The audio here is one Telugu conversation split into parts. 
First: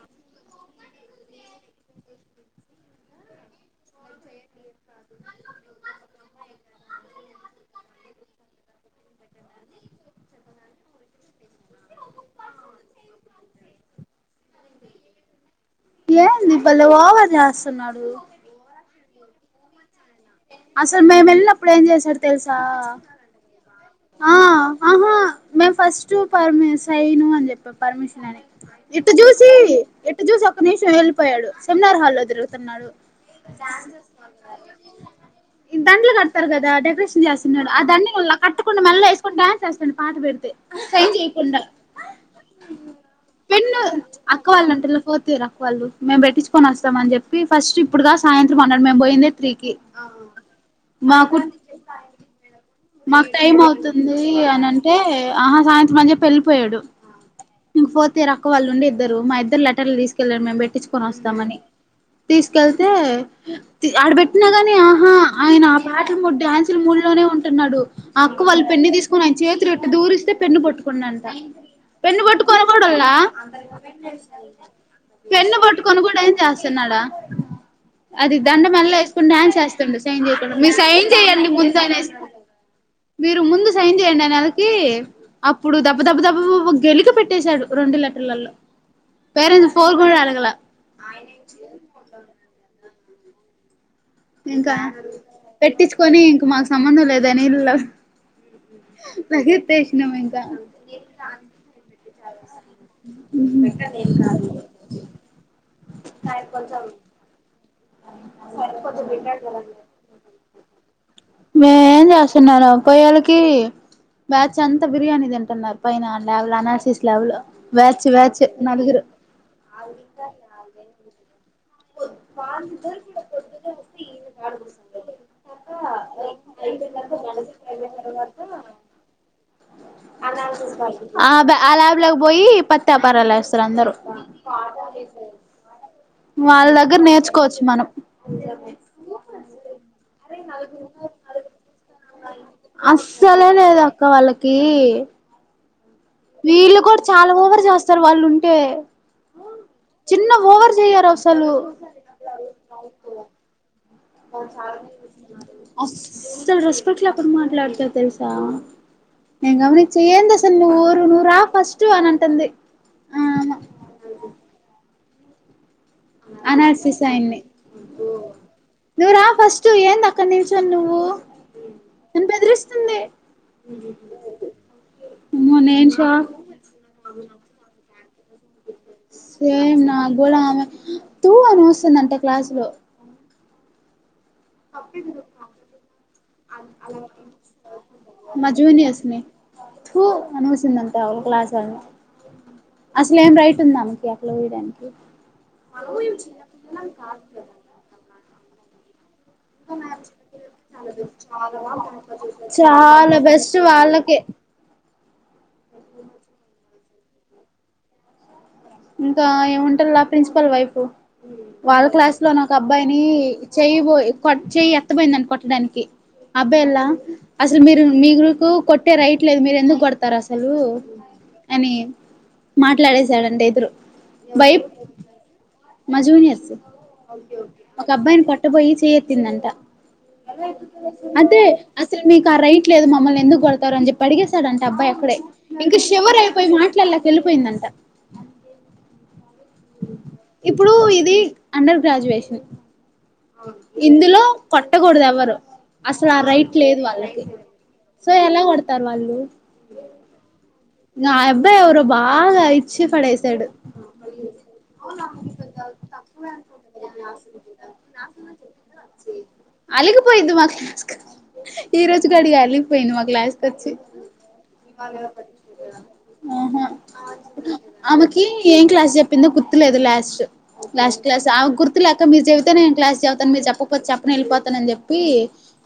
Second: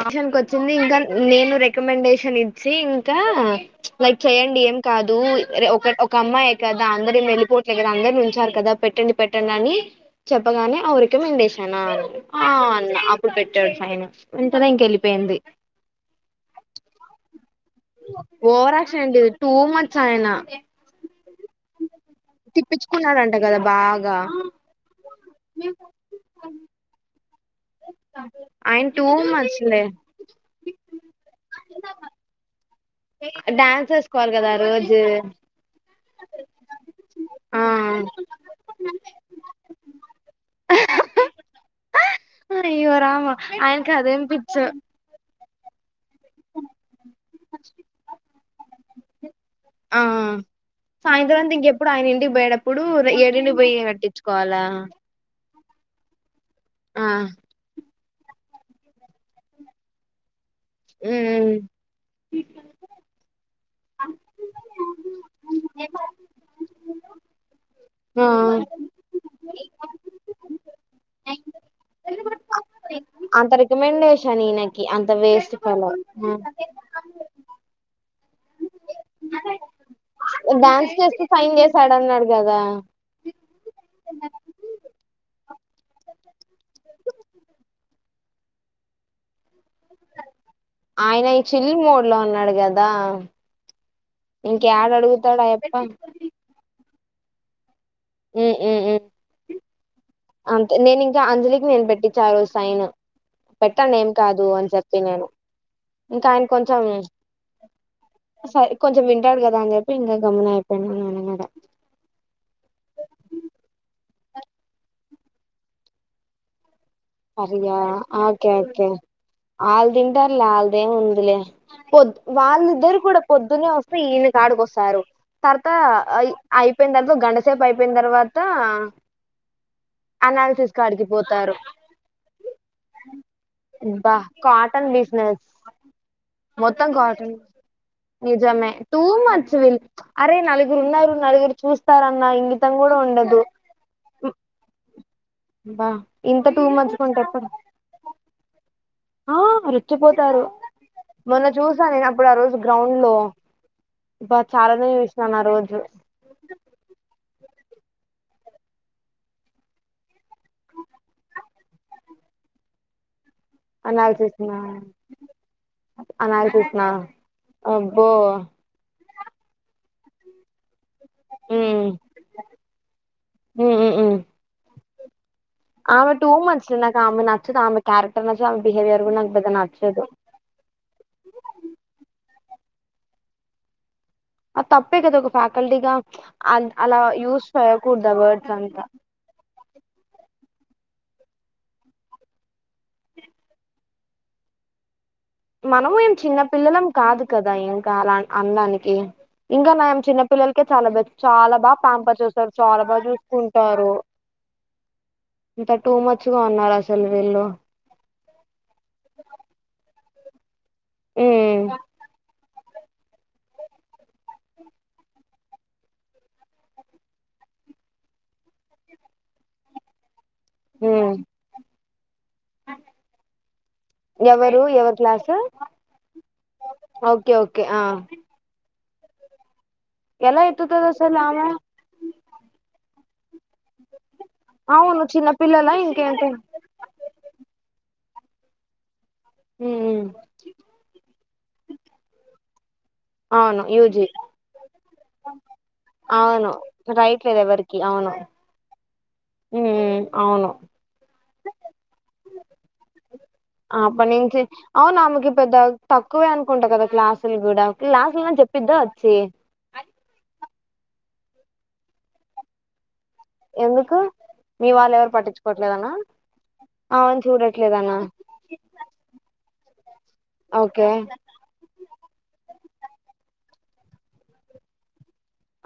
ఆప్షన్ ఉంటది వచ్చింది ఇంకా నేను రికమెండేషన్ ఇచ్చి ఇంకా లైక్ చేయడి ఏం కాదు రే ఒక ఒక అమ్మాయే కదా అందరూ వెళ్ళిపోవట్లేదు కదా అందరి ఉంచారు కదా పెట్టండి పెట్టండి అని చెప్ప గానే అ రికమండేషన్ అ అన్న అప్పుడు పెట్టాడు సైన్ ఇంతల ఇంక వెళ్ళిపోయింది ఏంది భలే ఓవర్ చేస్ ఓవరాక్షన్ ఏం లేదు టూ మచ్ అయినా ప్పుడు ఏం చేశా తిప్పిచ్చుకున్నాడంట కదా బాగా ఆ ఆహా మేం ఫస్ట్ పర్మిషన్ సైన్ పర్మిషన్ అని ఆయన టూ ఇటు చూసి మచ్ లే ఇటు చూసి ఒక్క నిమిషం వెళ్ళిపోయాడు సెమినార్ హాల్లో తిరుగుతున్నాడు డ్యాన్స్ వేసుకోవాలి కదా రోజు ఈ దండలు కడతారు కదా డెకరేషన్ చేస్తున్నాడు ఆ దండలా కట్టుకుని మళ్ళ వేసుకొని డాన్స్ వేస్తాడు పాట పెట్టి సైన్ చేయకుండా అయ్యో రామా పెన్ను ఆయనకి అదేం అక్క పిచ్చో వాళ్ళ వంటలకు పోతువు రా వాళ్ళు మేము పెట్టిచ్చుకొని వస్తామని చెప్పి ఫస్ట్ ఇప్పుడు గా సాయంత్రం అన్నాడు మేము పోయిందే త్రీకి ఆ సాయంత్రం మాకు తే ఇంకెప్పుడు ఆయన ఇంటికి పోయడం మాకు టైం అవుతుంది అని అంటే ఆహా సాయంత్రం అని చెప్పి వెళ్లిపోయాడు ఆ వేరే అక్క వాళ్లు ఉండి ఇద్దరు మా ఇద్దరి లెటర్లు తీసుకెళ్లారు మేము పెట్టిచ్చుకోని ఉమ్ వస్తామని తీసుకెళ్తే ఆడ పెట్టినా గాని ఆహా ఆయన ఆ పాటల మూడ్ డాన్సులా మూడ్ లోనే ఉ న్నాడు ఆ అక్క వాళ్ళు పెన్ను తీసుకొని దూరిస్తే పెన్ను పట్టుకుండంట పెన్ను పట్టుకోవడం కూడల్లా అంత రికమెండేషన్ ఈయనకి అంత వేస్ట్ పెన్ను ఫెలో ఇప్పుడు కూడా చేస్తున్నాడా అది దండ మెడ లో ఎసుకుని డాన్స్ ఏస్తుండు సైన్ మీరు డాన్స్ సైన్ చేస్తూ చెయ్యడి ముందనెసి చేసాడన్నాడు కదా మీరు ముందు సైన్ చేయండి అనే సరికి అప్పుడు దబ్బ దబ్బ దబ్బబ గెలుకి పెట్టేశాడు రెండు లెటర్లలో పేరెంట్స్ ఫోర్ కూడా అడగల ఆయన ఇచ్చిన మూడ్ లో ఉన్నాడు కదా ఇంకా ఇంకేడ అడుగుతాడు ఆయప్ప పెట్టిచ్చుకొని ఉమ్ ఇంక మాకు సంబంధం లే దాని ఇల్లు ఉమ్ ఉమ్ లగేట్టేష్ అంతే నేను ఇంకా అంజలికి నేను పెట్టిచ్చా ఆ రోజు సైన్ పెట్టండి ఏం కాదు అని చెప్పి నేను ఇంకా ఆయన కొంచెం సరే [inaudible] కొంచెం వింటాడు కదా అని చెప్పి ఇంకా గమ్మున అయిపోయినా నేను కూడా మేం ఏం చేస్తున్నారా పోయళ్ళకి బ్యాచ్ అంతా బిర్యానీ తింటున్నారు పైన ల్యాబ్ లో అనాల్సిస్ అసలా ఓకే ఓకే ఆల్దంటారులే ఆల్దం ఏం ఉందిలే పొద్ వాళ్ళిద్దరు కూడా పొద్దునే వస్తే ఈయన కాడికోస్తారు తర్త అయిపోయిన తర్వాత గంటసేపు అయిపోయిన తర్వాత అనాల్సిస్ కాడికి ఆ పోతారు ఆ ల్యాబ్ లోకి పోయి పత్తేపారాలు వేస్తారు అందరూ బా కాటన్ బిజినెస్ వాళ్ళ మొత్తం దగ్గర కాటన్ నేర్చుకోవచ్చు మనం నిజమే టూ మచ్ విల్ అరే నలుగురు ఉన్నారు నలుగురు చూస్తారన్న ఇంగితం కూడా ఉండదు అస్సలే లేదు అక్క వాళ్ళకి ఆ ఇంత టూ వీళ్ళు మచ్ కూడా చాలా ఓవర్ చేస్తారు వాళ్ళు ఉంటే ఆ చిన్న రుచ్చిపోతారు ఓవర్ చెయ్యరు మొన్న అసలు చూసా నేను అప్పుడు ఆ రోజు గ్రౌండ్ లో బా సార్ చాలానే చూసినాను ఆ రోజు అస్సలు రెస్పెట్ లేకుండా మాట్లాడతు తెలుసా ఏ గమనించ ఏందసలు నూరు ర ఫస్ట్ అనంటంది అనాలసిస్ లన అనాలసిస్ లా అనాలిసిస్ అబ్బో నువరా ఫస్ట్ ఏన్ అక్క నిల్చొని నువ్వు ఉమ్ నను బెదిరిస్తుంది ఉమ్ ఉమ్ ఉమ్ అమ్మో నేను ఆమె టూ షాక్ మచ్ ఆమె నచ్చదు ఆమె క్యారెక్ సేమ్ నా కూడా ఆమె తూ అని వస్తుందంట క్లాసు లో అ తప్పే కదా ఒక ఫ్యాకల్టీగా ఆ అలా యూస్ చేయకూడదా వర్డ్స్ అంతా తూ అనుసిందంతా అళ క్లాస్ అసలే ఏం రైట్ ఉందా అమెకి అట్ల ఊయడానికి మనము ఏం చిన్న పిల్లలం కాదు కదా ఏం కాాల ఆన్డానికి ఇంకా నయం చిన్న పిల్లలకే చాలా బెస్ చాలా బా పంపర్ చేస్తారు చాలా బాగా చూసుకుంటారు [inaudible] ఇంత టూ మచ్ గ ఉన్నారు అసలు వీళ్ళు ఇంకా ఏముంటాల్ల ప్రిన్సిపల్ వైఫు ఉమ్ వాళ్ళ క్లాస్ లో నాకు ఒక అబ్బాయిని చెయిబొయి కొ చెయి ఎత్తబయిందంట కొట్టడానికి అబ్బేలా అసలు మీరు మీకు కొట్టే రైట్ లేదు మీరు ఎందుకు కొడతారు అసలు అసలు ఉమ్ అని మాట్లాడేసాడు ఎవరు ఎవరు క్లాసు మా జూనియర్స్ ఓకే ఓకే ఆ ఒక అబ్బాయిని కొట్టబ యి చేయెత్తిందంట ఎలా ఎత్తుతది అసలు అదే ఆమె అసలు మీకు ఆ రైట్ లేదు మమ్మల్ని ఎందుకు కొడతారు అని చెప్ పడిగేశాడంట అబ్బాయి అవును అక్కడే చిన్న పిల్లలా ఇంకా శవర్ ఇంకేంటి అయిపోయి మాట్లాడలేక వెళ్ళిపోయిందంట ఉమ్ ఇప్పుడు ఇది అండర్ గ్రాడ్యువేషన్ అవును యూజీ ఇందులో కొట్టకూడదు ఎవ్వరు అసలు ఆ అవును రైట్ లేదు వాళ్ళకి రాయట్లేదు సో ఎలా కొడతారు వాళ్ళు ఊ అవును ఆ అబ్బాయివరు బాగా ఇచ్చి పడేశాడు అప్పటి నుంచి అవునా ఆమెకి పెద్ద తక్కువే అనుకుంటా కదా క్లాసులు కూడా క్లాసులు చెప్పద్దా వచ్చి అలిగిపోయింది మా క్లాస్క్ ఈ రోజు గడి అలిగిపోయింది మాకు ఎందుకు మీ వాళ్ళ ఎవరు పట్టించుకోవట్లేదనా ఆహా చూడట్లేదనా ఆమెకి ఏం క్లాస్ చెప్పిందో గుర్తులేదు లాస్ట్ ఓకే లాస్ట్ క్లాస్ ఆ గుర్తు లేక మీరు చెబితే నేను క్లాస్ చెబతాను మీరు చెప్పకపోతే చెప్పని వెళ్ళిపోతానని చెప్పి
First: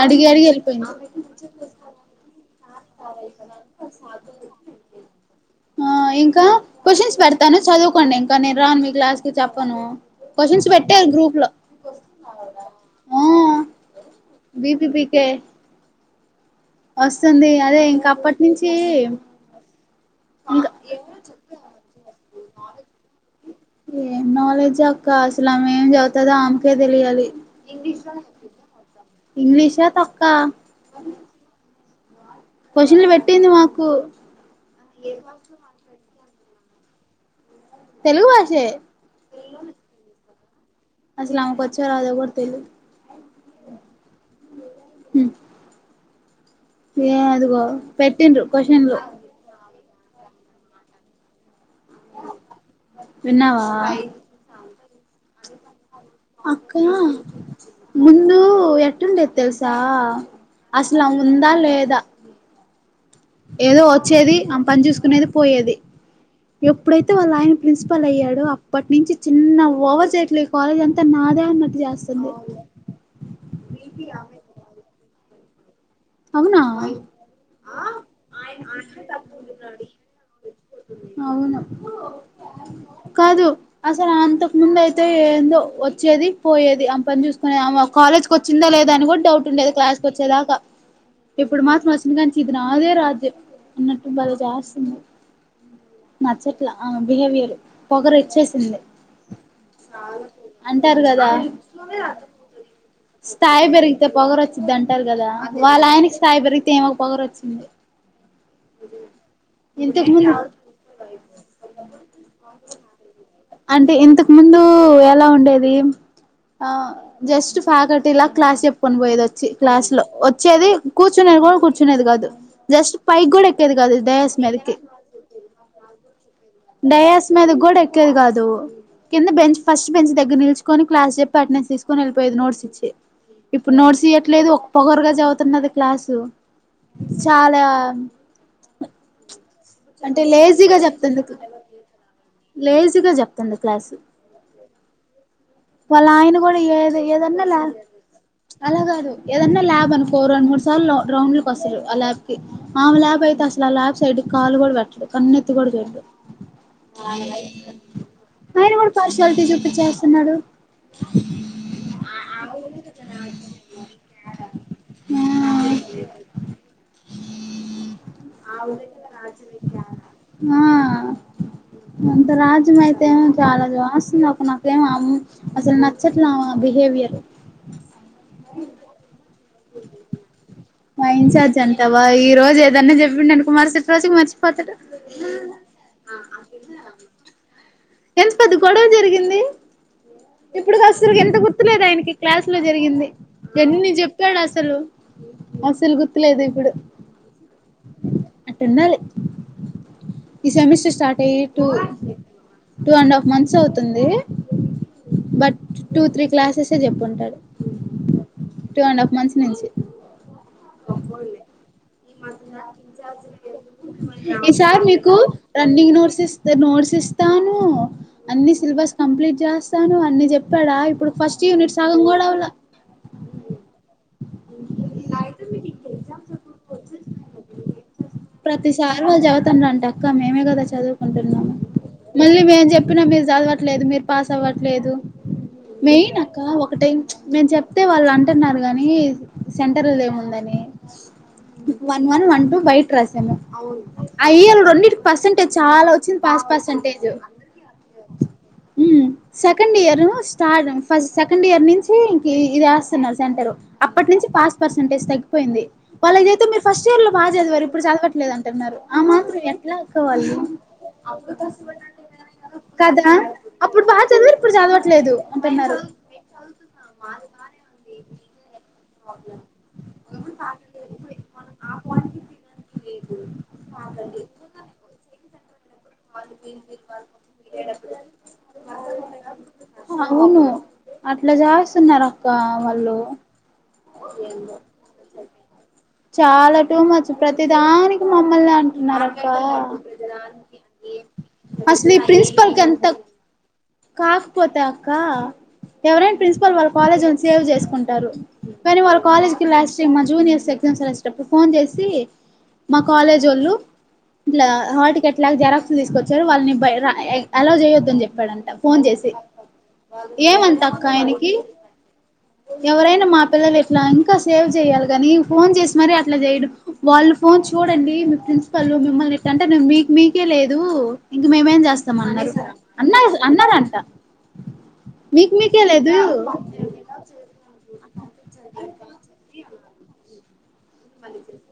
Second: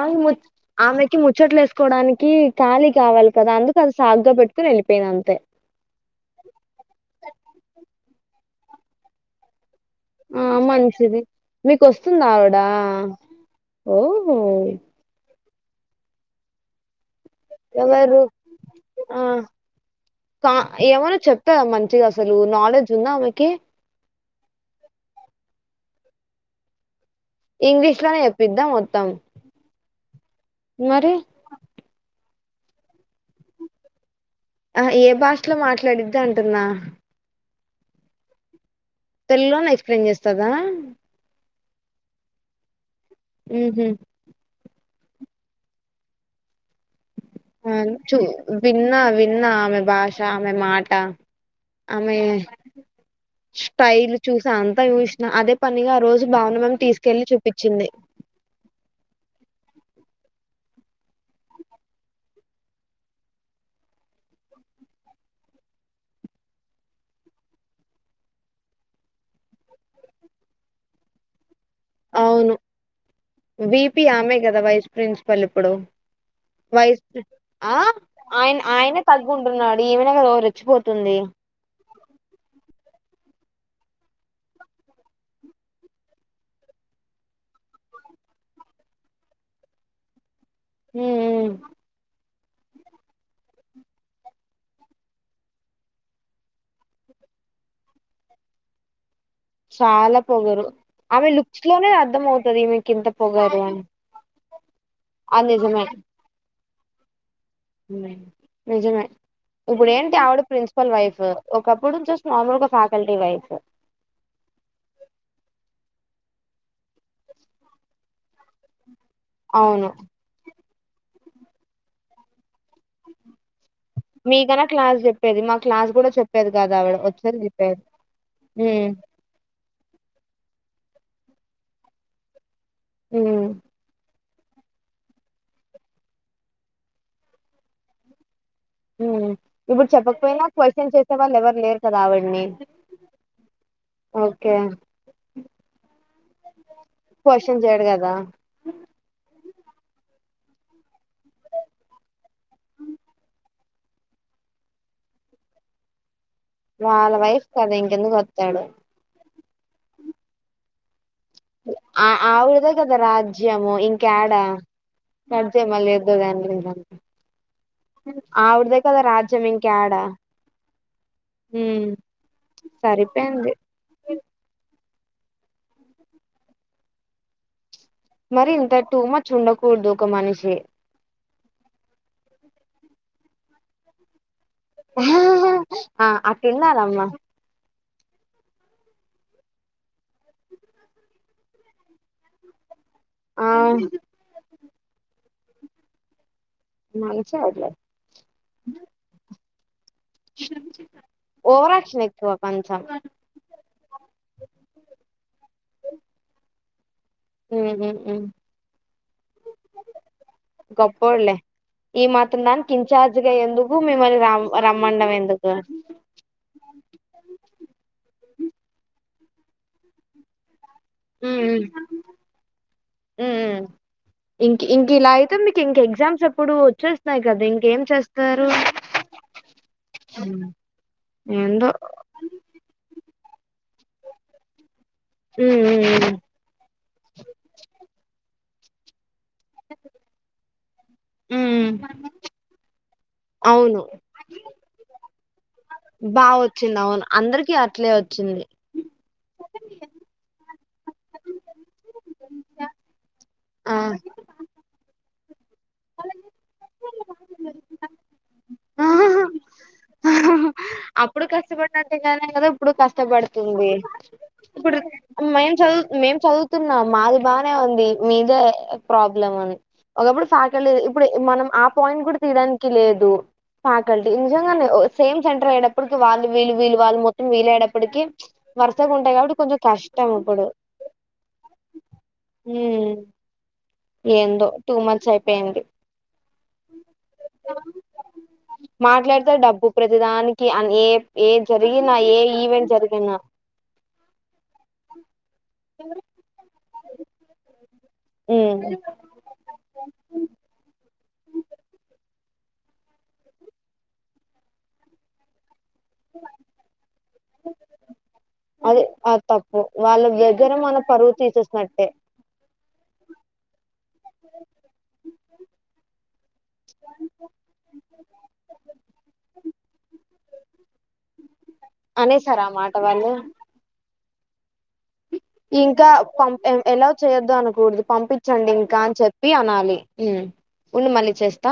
ఆమె అడిగి ము అడిగి వెళ్ళిపోయింది ఆమెకి ముచ్చట్లు వేసుకోవడానికి ఖాలి కావాలి కదా అందుకు అది సాగ్గా పెట్టుకుని వెళ్పొ ప్పేద అంతే ఇంకా క్వశ్చన్స్ పెడతాను చదువుకోండి ఇంకా నేను రాను మీ క్లాస్ కి చెప్పను ఆ క్వశ్చన్స్ పెట్టారు మంచిది గ్రూప్ లో మీకుస్తుంది ఆవిడా ఓ బీబిపీకే వస్తుంది అదే ఇంకా ఎవరు అప్పటి నుంచి ఆ కా ఇంకా ఏమైన్నా చెప్తా మంచిగా అసలు నాలేజ్ ఉందా ఆమెకి ఏం నాలెడ్జ్ అక్క అసలు ఆమె ఏం చదువుతందో ఆమెకే తెలియాలి ఇంగ్లీష్ లోనే చెప్పిద్దా మొత్తం ఇంగ్లీష్ తొక్క మరి క్వ్చన్లు పెట్టింది మాకు ఆ ఏ భాషలో మాట్లాడిది అంటుందా తెలుగు భాష తెలుగులోనే ఎక్స్ప్లెయిన్ చేస్తదా అసలు ఆమెకు వచ్చో రాదో కూడా తెలిదు ఉహు ఉ అన్ చూ పెట్టిండ్రు క్వశ్చన్లు విన్నా విన్నా ఆమె భాష ఆమె మాట ఆమె విన్నావా స్టైల్ చూసి అంతా చూసిన అదే పనిగా ఆ రోజు బాను మ్యామ్ అక్క తీసుకెళ్ళి చూపించింది ముందు ఎట్లుండేది తెలుసా అస్సలు ఆమె ఉందా లేదా ఏదో వచ్చేది ఆమె పని చూసుకునేది పోయేది ఎప్పుడైతే వాళ్ళయన ప్రిన్సిపల్ అయ్యాడో అప్పటి నుంచి చిన్న ఓవ చేయట్లే కాలేజ్ అంతా నాదే అన్నది అవును విపి ఆమె కదా వైస్ ప్రిన్సిపల్ ఇప్పుడు అవునా వైస్ ప్రి ఆ ఆయన ఆయనే తగ్గుంటున్నాడు ఈమనే కదా ఓ రెచ్చిపోతుంది [unintelligible] కాదు అసలు అంతకు ముందు అయితే ఏందో వచ్చేది పోయేది ఆమె పని చూసుకునేది ఆమే ఒక కాలేజ్ కు వచ్చిందా లేదా అని కూడా డౌట్ ఉండేదు క్లాస్ కి వచ్చేదాకా ఉమ్ ఉమ్ ఇప్పుడు మార్స్ ఇది నాదే రాజ్యం అన్నట్టు బలే చేస్తుంది నచ్చట్లా ఆ బిహేవియర్ పొగరు వచ్చేసింది చాలా పొగరు అంటారు కదా ఆమె లుక్స్ లోనే అర్థం అవుతది ఈమెకి ఇంత పొగరు స్థాయి అని పెరిగితే పొగరు వచ్ అంటారు కదా అది వాళ్ళ నిజమే ఆయనకి స్థాయి పెరిగితే ఈమెకు పొగరు వచ్చింది నిజమే ఇంతకు ఇప్పుడేంటి ఆవిడ ముందు ప్రిన్సిపల్ వైఫ్ ఒకప్పుడు జస్ట్ మామూలు గా ఫ్యాకల్టీ వైఫ్ అంటే ఇంతకు ముందు ఎలా ఉండేది ఆ జస్ట్ ఫ్యాకల్టీ లా క్లాస్ చెప్ కొని పోయేది వచ్చి క్లాస్ అవును లో వచ్చేది కూర్చునేది కూడా కూర్చునేది కాదు జస్ట్ పైకి కూడా ఎక్కేది కాదు డయాస్ మీకన్నా మీదకి క్లాస్ చెప్పేది మా క్లాస్ కూడా చెప్పేది కాదు ఆవిడ డయాస్ వచ్చేది మీద కూడా చెప్పేది ఎక్కేది కాదు పు ఉమ్. కింద బెంచ్ ఫస్ట్ బెంచ్ దగ్గర నిల్చుకొని క్లాస్ చెప్పి అటెండెన్స్ తీసుకొని వెళ్లిపోయేది నోట్స్ ఇచ్చి హ్మ్ ఇప్పుడు నోట్స్ ఇయ ట్లేదు ఒ పొగరుగా చదువుతున్నది క్లాసు చాలా ఉ ఇప్పుడు అంటే చెప్పకపోయినా లేజీగా క్వశ్చను చేసే చెప్తుంది వాళ్ళు ఎవరు లేరు కదా అవ్వడి లేజీగా చెప్తుంది క్లాసు ఓకే వాళ్ళ ఆయన కూడా ఏ ఏదన్నా లా క్వశ్చన్ చేయడు కదా అలా కాదు ఏదన్నా లాబ్ అనుకో ఒక రెండు మూడు సార్లు రౌండ్లకి వస్తారు ఆ ల్యాబ్కి ఆమే ల్యాబ్ అయితే అసలు ఆ ల్యాబ్ సైడ్కి కాలు కూడా పెట్టడు కన్నెత్తు కూడా చూడడు వాళ్ళ ఆయన వైఫ్ కదా ఇంకెందుకు వత్తాడు ఆయన కూడా పార్షియాలిటీ చూపించేస్తున్నాడు ఆ ఆవిడదే కదా రాజ్యము ఇంకా ఏడా [unintelligible] ఆవిడదే కదా రాజ్యము ఇంకా యాడా ఎంత రాజ్యం అయితే చాలా చేస్తుంది ఒక నాకేమో అమ్ అసలు నచ్చట్లా ఆమె బిహేవియర్ మరి ఇంత టూ మచ్ ఉండకూడదు ఒక మనిషి చార్జ్ అంటావా ఈ రోజు ఏదన్న చెప్పిండు అనుకో మరుసటి రోజుకి మర్చి పోతడు ఆ అట్లుండాలమ్మా ఎంత పెద్ద గొడవ జరిగింది ఇప్పుడు కసరి ఎంత గుర్తులేదు ఆయనకి క్లాస్ లో జరిగింది ఆ ఎన్ని చెప్తాడు అస్సలు అస్సలు గుర్తులేదు ఇప్ మంచోడు లే అట్టున్నది ఈ సెమిస్టర్ స్టార్ట్ అయ్యి టు ఓవరాక్షన్ ఎక్కువ కొంచెం టూ అండ్ హాఫ్ మంత్స్ అవుతుంది బట్ టూ త్రీ క్లాసెస్ కుంటాడు హ్మ్ హు టూ అండ్ హాఫ్ మంత్స్ నుంచి గొప్పోడు లే మిమ్మల్ని ర ఈ సార్ రమ్మండం మీకు ఎందుకు రన్నింగ్ నోట్స్ ఇస్తా నోట్స్ ఇస్తాను అన్ని సెలబస్ కంప్లీట్ చేస్తాను అన్ని చెప్ చెప్పాడా ఇప్పుడు ఫస్ట్ యూనిట్ సగం కూడా అవలా ఉమ్ ఇంక ఇంక ఇలా అయితే మీకు ఇంక ఎగ్జామ్స్ ఎప్పుడు వచ్చేస్తున్నాయి కదా ఇంకేం చేస్తారు చఉతంట అక్క మేమే కదా చదువుకుంటున్నాము ఏందో మళ్ళీ ఎం చెప్పినా మీరు చదవట్లేదు మీరు పాస్ అవ్వట్లేదు ఉమ్ ఉమ్ మెయిన్ అక్క ఒక టైం మేము చెప్తే వాళ్ళ అం టున్నారు గాని సెంటర్ దు ఏముందని ఉమ్ one one one two by రాసాము అవును అయ్యల్ రొంటికి పర్సంటేజ్ చాలా వచ్చింది బా పాస్ వచ్చింది పర్సంటేజ్ అవును అందరికి అట్లే వచ్చింది ఉమ్ సెకండ్ ఇయర్ స్టార్ట్ ఫస్ సెకండ్ ఇయర్ నుంచి ఇంక్ ఇదిస్తున్నారు సెంటర్ ఆ అప్పటి నుంచి పాస్ పర్సెంటేజ్ తగ్గిపోయింది వాళ్ళు ఏదైతే మీరు ఫస్ట్ ఇయర్ లో బగా చదివారు ఇప్పుడు చదవట్లేదు అంటున్నారు ఆ మాత్రం ఎట్లా అక్కవాళ్లు అప్పుడు కష్టపడినంతేగానే కదా ఇప్పుడు కదా కష్టపడుతుంది అప్పుడు బాగా చదివారు ఇప్పుడు ఇప్పుడుర్ చదవట్లేదు మేం అంటున్నారు చదువు మేం చదువుతున్నాం మాది బానే ఉంది మీదే ప్రాబ్లం అని ఒకప్పుడు ఫ్యాకల్టీ ఇప్పుడు మనం ఆ పాయింట్ కూడా తీయడానికి లేదు ఫ్యాకల్టీ నిజంగానే సెమ్ సెంట్ర అయ్యేటప్పటికి వరుసగా ఉంటాయి కాబట్టి కొంచెం కష్టం ఇప్పుడు అవును అట్లా చేస్తన్నారు అక్క ఉమ్ వాళ్ళు ఏందో టూ మంత్స్ అయిపోయింది చాలా టూ మచ్చు ప్రతిదానికి మమ్మల్నే అంటున్నారు అక్క మాట్లాడితే డబ్బు ప్రతిదానికి ఏ ఏ అసలు జరిగినా ఈ ఏ ప్రిన్సిపల్ కి ఈవెంట్ ఎంత జరిగినా కాకపోతే అక్క ఎవరైనా ప్రిన్సిపాల్ వాళ్ళ కాలేజ్ వోల్ సేవ్ చేసుకు కానీ వాళ్లు కాలేజ్ కి లాస్ట్ టైమ్ మా జూనియర్స్ ఎగ్జామ్స్ రాసేటప్పుడు ఫోన్ చేసి మా కాలేజ్ ఒళ్ళు ఇట్లా హాటికెట్లాగా జర తీసుకొచ్చారు వాళ్ని బై రా అలోవ్ చేయొద్దని చెప్పాడంటా ఫోన్ అది చేసి అది తప్పు వాళ్ళ దగ్గర ఏమంత మన అక్క పరువు ఆయనకి తీసేసినట్టే ఎవరైనా మా పిల్లలు ఎట్లా ఇంకా సేవ్ చేయాలి కానీ ఫోన్ చేసి మరి అట్లా చేయడం వా ఫోన్ చూడండి మీ ప్రిసిపాల్ మిమ్మల్ని ఎంటే మీకు మీ ఇకే లేదు ఇంక మేమేం చేస్తాం అన్నరు అనేసారు ఆ మాట అన్నారు వాళ్ళు అన్నారంట మీకు మీకే ఇంకా లేదు పం ఎలావ్ చేయొదు అనకూడదు పంపించండి ఇంకా అని చెప్పి అనాలి ఉమ్ ఉండు మళ్ళీ చేస్తా